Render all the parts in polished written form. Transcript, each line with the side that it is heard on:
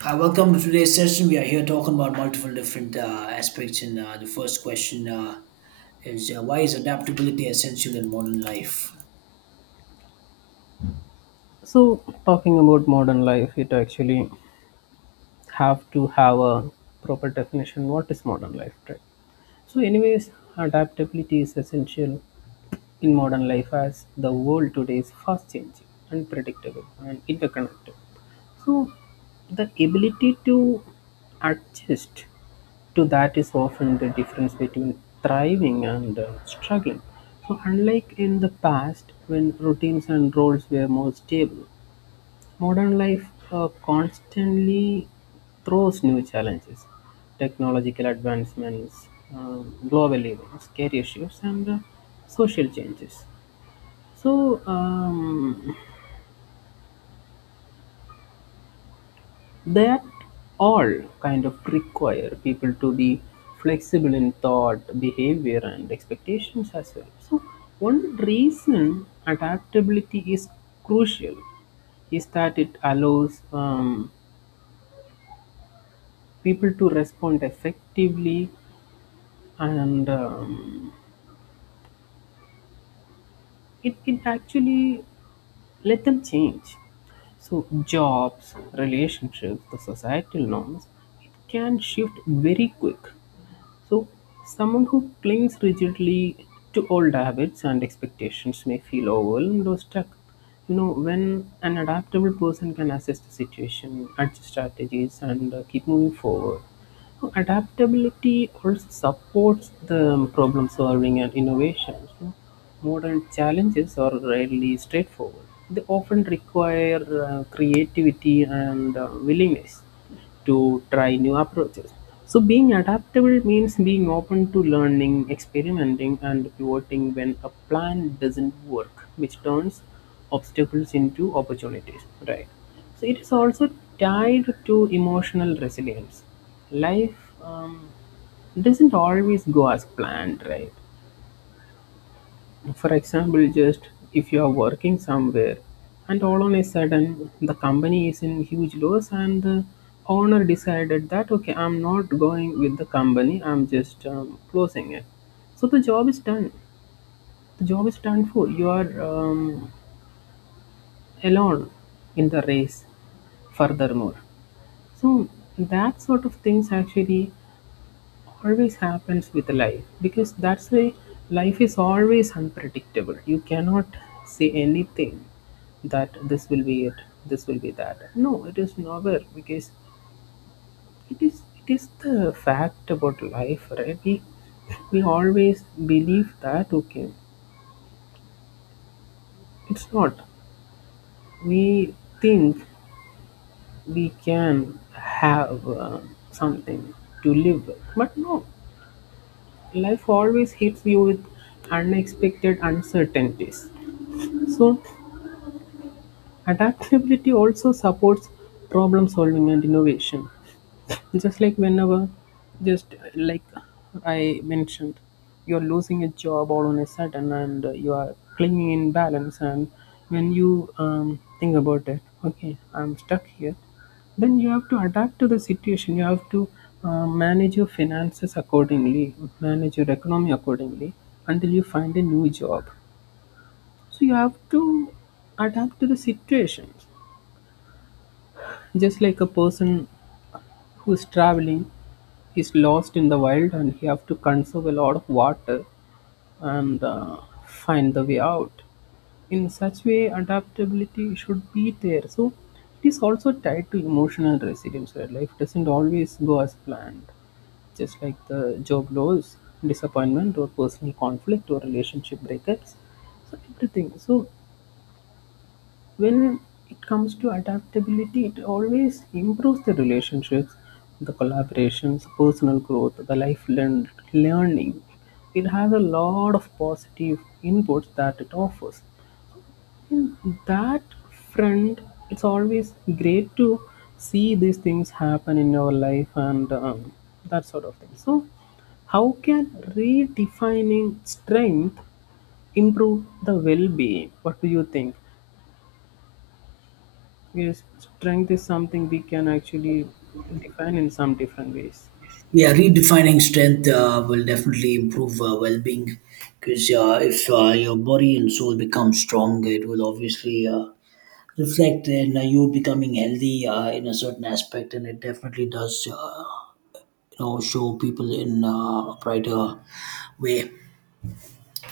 right: Hi, welcome to today's session. We are here talking about multiple different aspects. And The first question is why is adaptability essential in modern life?
left: So, talking about modern life, it actually have to have a proper definition. What is modern life, right? So, anyways, adaptability is essential in modern life as the world today is fast changing, unpredictable, and interconnected. So, the ability to adjust to that is often the difference between thriving and struggling. So, unlike in the past when routines and roles were more stable, modern life constantly throws new challenges, technological advancements, uh, global events, career shifts, and social changes. So, that all kind of require people to be flexible in thought, behavior, and expectations as well. So one reason adaptability is crucial is that it allows people to respond effectively and it actually let them change, so jobs, relationships, the societal norms, it can shift very quick. So, someone who clings rigidly to old habits and expectations may feel overwhelmed or stuck. You know, when an adaptable person can assess the situation, adjust strategies, and keep moving forward. So adaptability also supports the problem solving and innovation. So modern challenges are rarely straightforward. They often require creativity and willingness to try new approaches. So, being adaptable means being open to learning, experimenting, and pivoting when a plan doesn't work, which turns obstacles into opportunities, right? So, it is also tied to emotional resilience. Life um, doesn't always go as planned, right? For example, just if you are working somewhere and all on a sudden the company is in huge loss and the owner decided that okay, I'm not going with the company, I'm just closing it. So the job is done. The job is done, for you are alone in the race furthermore. So that sort of things actually always happens with life, because that's why life is always unpredictable. You cannot say anything, that this will be it, this will be that. No, it is never, because it is the fact about life, right? We always believe that okay, it's not, we think we can have something to live with, but no, life always hits you with unexpected uncertainties. So, adaptability also supports problem solving and innovation. Just like whenever, just like I mentioned, you're losing a job all on a sudden and you are clinging in balance. And when you think about it, okay, I'm stuck here, then you have to adapt to the situation. You have to manage your finances accordingly, manage your economy accordingly, until you find a new job, so you have to adapt to the situation. Just like a person who's traveling is lost in the wild and he have to conserve a lot of water and find the way out. In such way, adaptability should be there. So it is also tied to emotional resilience, where life doesn't always go as planned. Just like the job loss, disappointment or personal conflict or relationship breakups. So everything. So when it comes to adaptability, it always improves the relationships, the collaborations, personal growth, the learning. It has a lot of positive inputs that it offers. In that front, it's always great to see these things happen in your life and that sort of thing. So, how can redefining strength improve the well-being? What do you think? Yes, strength is something we can actually define in some different ways.
right: Yeah, redefining strength will definitely improve well being because if your body and soul become strong, it will obviously reflect in you becoming healthy in a certain aspect, and it definitely does you know show people in a brighter way.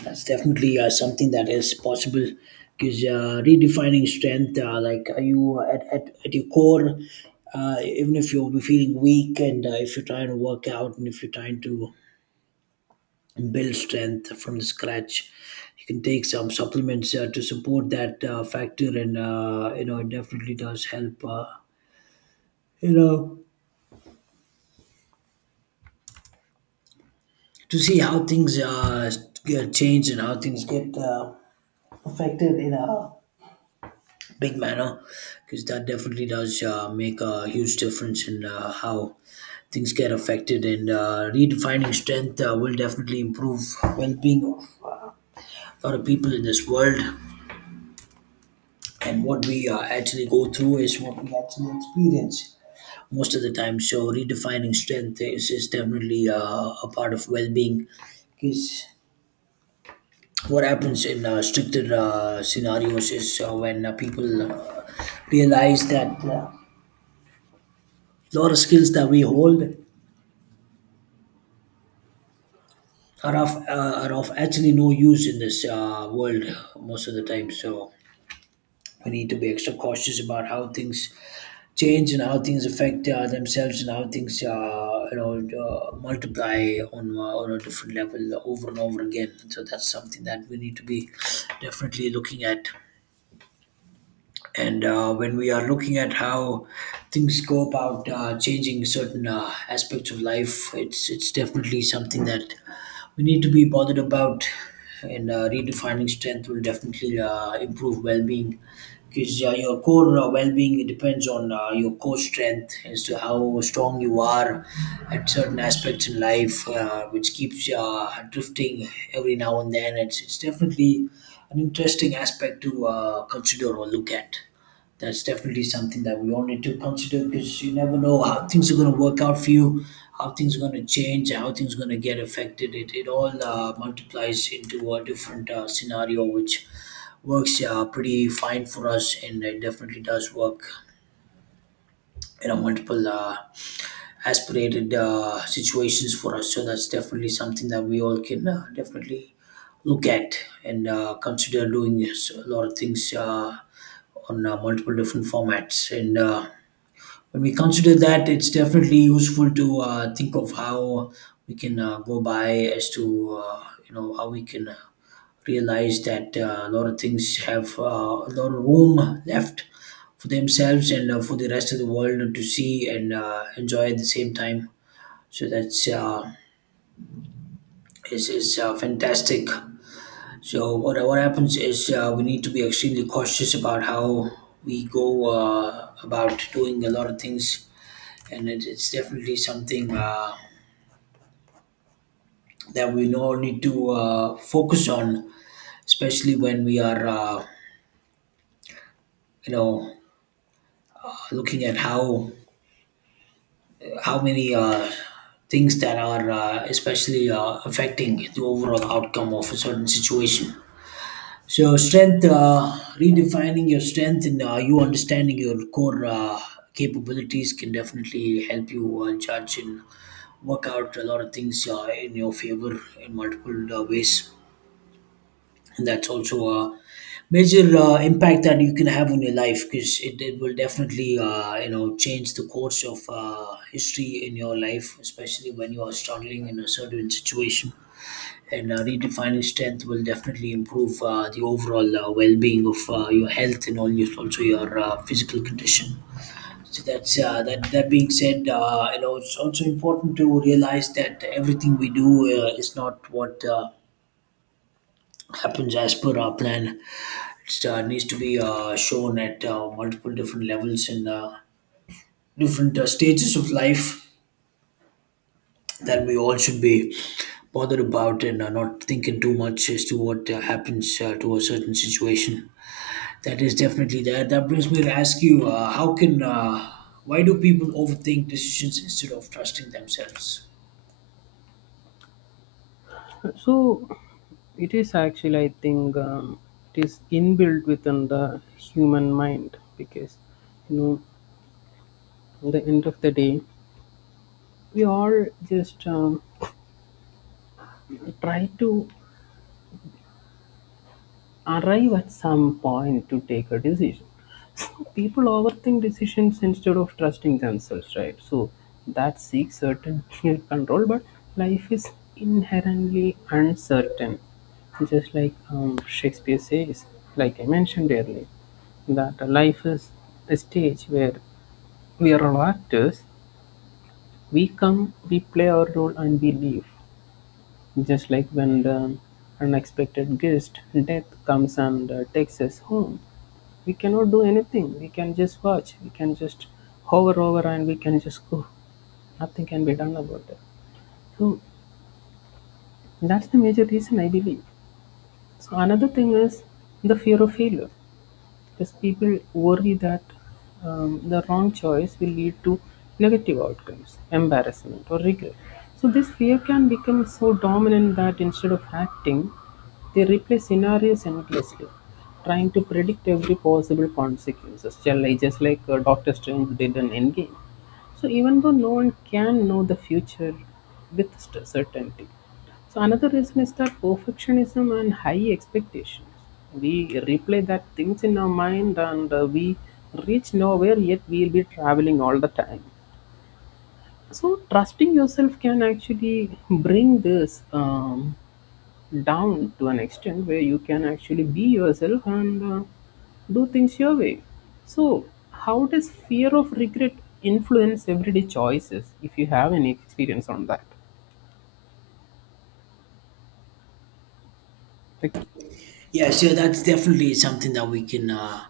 right: That's definitely something that is possible because redefining strength, like are you at your core, even if you'll be feeling weak and if you're trying to work out and if you're trying to build strength from the scratch, you can take some supplements to support that factor and you know it definitely does help you know to see how things get changed and how things get affected in a big manner because that definitely does make a huge difference in how things get affected and redefining strength will definitely improve well-being of a lot of people in this world and what we actually go through is what we actually experience most of the time, so redefining strength is definitely a part of well-being because what happens in stricter scenarios is when people realize that a lot of skills that we hold are of actually no use in this world most of the time. So we need to be extra cautious about how things change and how things affect themselves and how things you know multiply on a different level over and over again. So that's something that we need to be definitely looking at. And when we are looking at how things go about changing certain aspects of life, it's definitely something that we need to be bothered about. And redefining strength will definitely improve well-being because your core well-being, it depends on your core strength as to how strong you are at certain aspects in life, which keeps drifting every now and then. It's definitely an interesting aspect to consider or look at. That's definitely something that we all need to consider, because you never know how things are going to work out for you, how things are going to change, how things are going to get affected. It all multiplies into a different scenario, which works pretty fine for us, and it definitely does work you know multiple aspirated situations for us, so that's definitely something that we all can definitely look at and consider doing a lot of things on multiple different formats and when we consider that, it's definitely useful to think of how we can go by as to you know how we can realize that a lot of things have a lot of room left for themselves and for the rest of the world to see and enjoy at the same time. So that's is fantastic. So what happens is we need to be extremely cautious about how we go about doing a lot of things, and it's definitely something that we all need to focus on, especially when we are you know looking at how many things that are especially affecting the overall outcome of a certain situation. So, strength, redefining your strength and you understanding your core capabilities can definitely help you judge and work out a lot of things in your favor in multiple ways, and that's also a major impact that you can have on your life, because it will definitely you know change the course of history in your life, especially when you are struggling in a certain situation. And redefining strength will definitely improve the overall well-being of your health and all also your physical condition. So that's that. That being said, you know it's also important to realize that everything we do is not what happens as per our plan. It needs to be shown at multiple different levels and different stages of life that we all should be bothered about and not thinking too much as to what happens to a certain situation. That is definitely that. That brings me to ask you, why do people overthink decisions instead of trusting themselves?
left: So, it is actually, I think, it is inbuilt within the human mind because, you know, at the end of the day, we all just try to arrive at some point to take a decision. So people overthink decisions instead of trusting themselves, right? So that seeks certainty and control, but life is inherently uncertain. Just like Shakespeare says, like I mentioned earlier, that life is a stage where we are all actors. We come, we play our role, and we leave. Just like when the unexpected guest, death, comes and takes us home. We cannot do anything. We can just watch. We can just hover over and we can just go. Nothing can be done about it. So that's the major reason I believe. So another thing is the fear of failure, because people worry that the wrong choice will lead to negative outcomes, embarrassment, or regret. So, this fear can become so dominant that instead of acting, they replay scenarios endlessly, trying to predict every possible consequences, just like Doctor Strange did in Endgame. So even though no one can know the future with certainty. So another reason is that perfectionism and high expectations. We replay that things in our mind and we reach nowhere yet we'll be traveling all the time. So trusting yourself can actually bring this down to an extent where you can actually be yourself and do things your way. So, how does fear of regret influence everyday choices? If you have any experience on that, like
right: Yeah, so that's definitely something that we can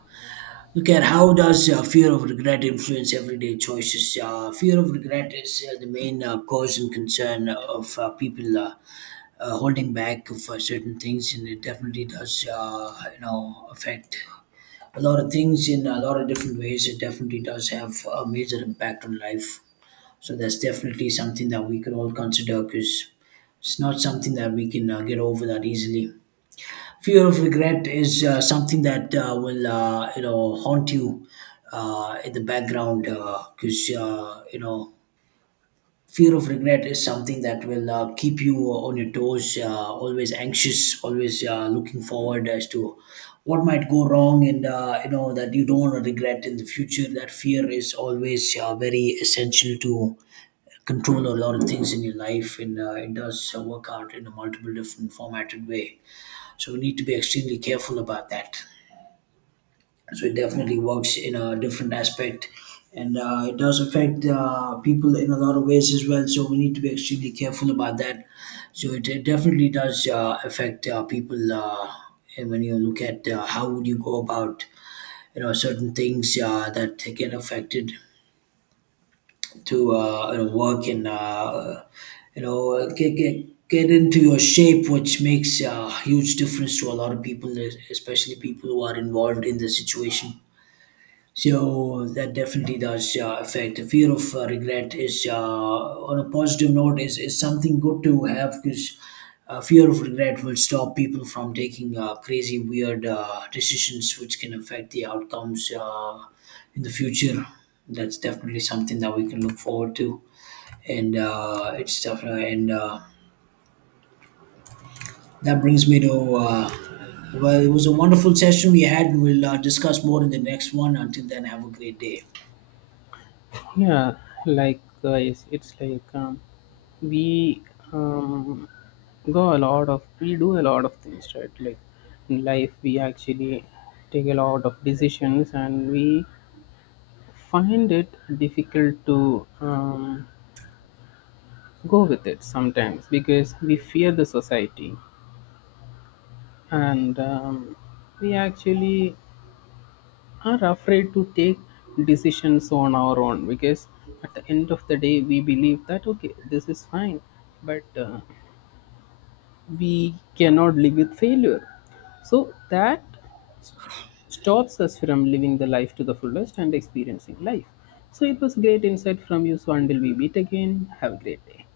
right: look at. How does fear of regret influence everyday choices? Fear of regret is the main cause and concern of people holding back for certain things, and it definitely does, you know, affect a lot of things in a lot of different ways. It definitely does have a major impact on life. So that's definitely something that we could all consider, because it's not something that we can get over that easily. Fear of regret is something that will you know haunt you in the background, because you know fear of regret is something that will keep you on your toes, always anxious, always looking forward as to what might go wrong, and you know that you don't want to regret in the future. That fear is always very essential to control a lot of things in your life, and it does work out in a multiple different formatted way, so we need to be extremely careful about that. So it definitely works in a different aspect, and it does affect people in a lot of ways as well. So we need to be extremely careful about that. So it definitely does affect people, and when you look at how would you go about you know certain things that get affected to you know, work and you know get into your shape, which makes a huge difference to a lot of people, especially people who are involved in the situation. So that definitely does affect the fear of regret. Is On a positive note, is something good to have, because fear of regret will stop people from taking crazy, weird decisions which can affect the outcomes in the future. That's definitely something that we can look forward to, and it's definitely and that brings me to. Well, it was a wonderful session we had, and we'll discuss more in the next one. Until then, have a great day.
left: yeah, like guys, it's like we um, we do a lot of things, right? Like in life, we actually take a lot of decisions and we find it difficult to go with it sometimes, because we fear the society and we actually are afraid to take decisions on our own, because at the end of the day we believe that okay, this is fine, but we cannot live with failure, so that stops us from living the life to the fullest and experiencing life. So it was great insight from you, so until we meet again, have a great day.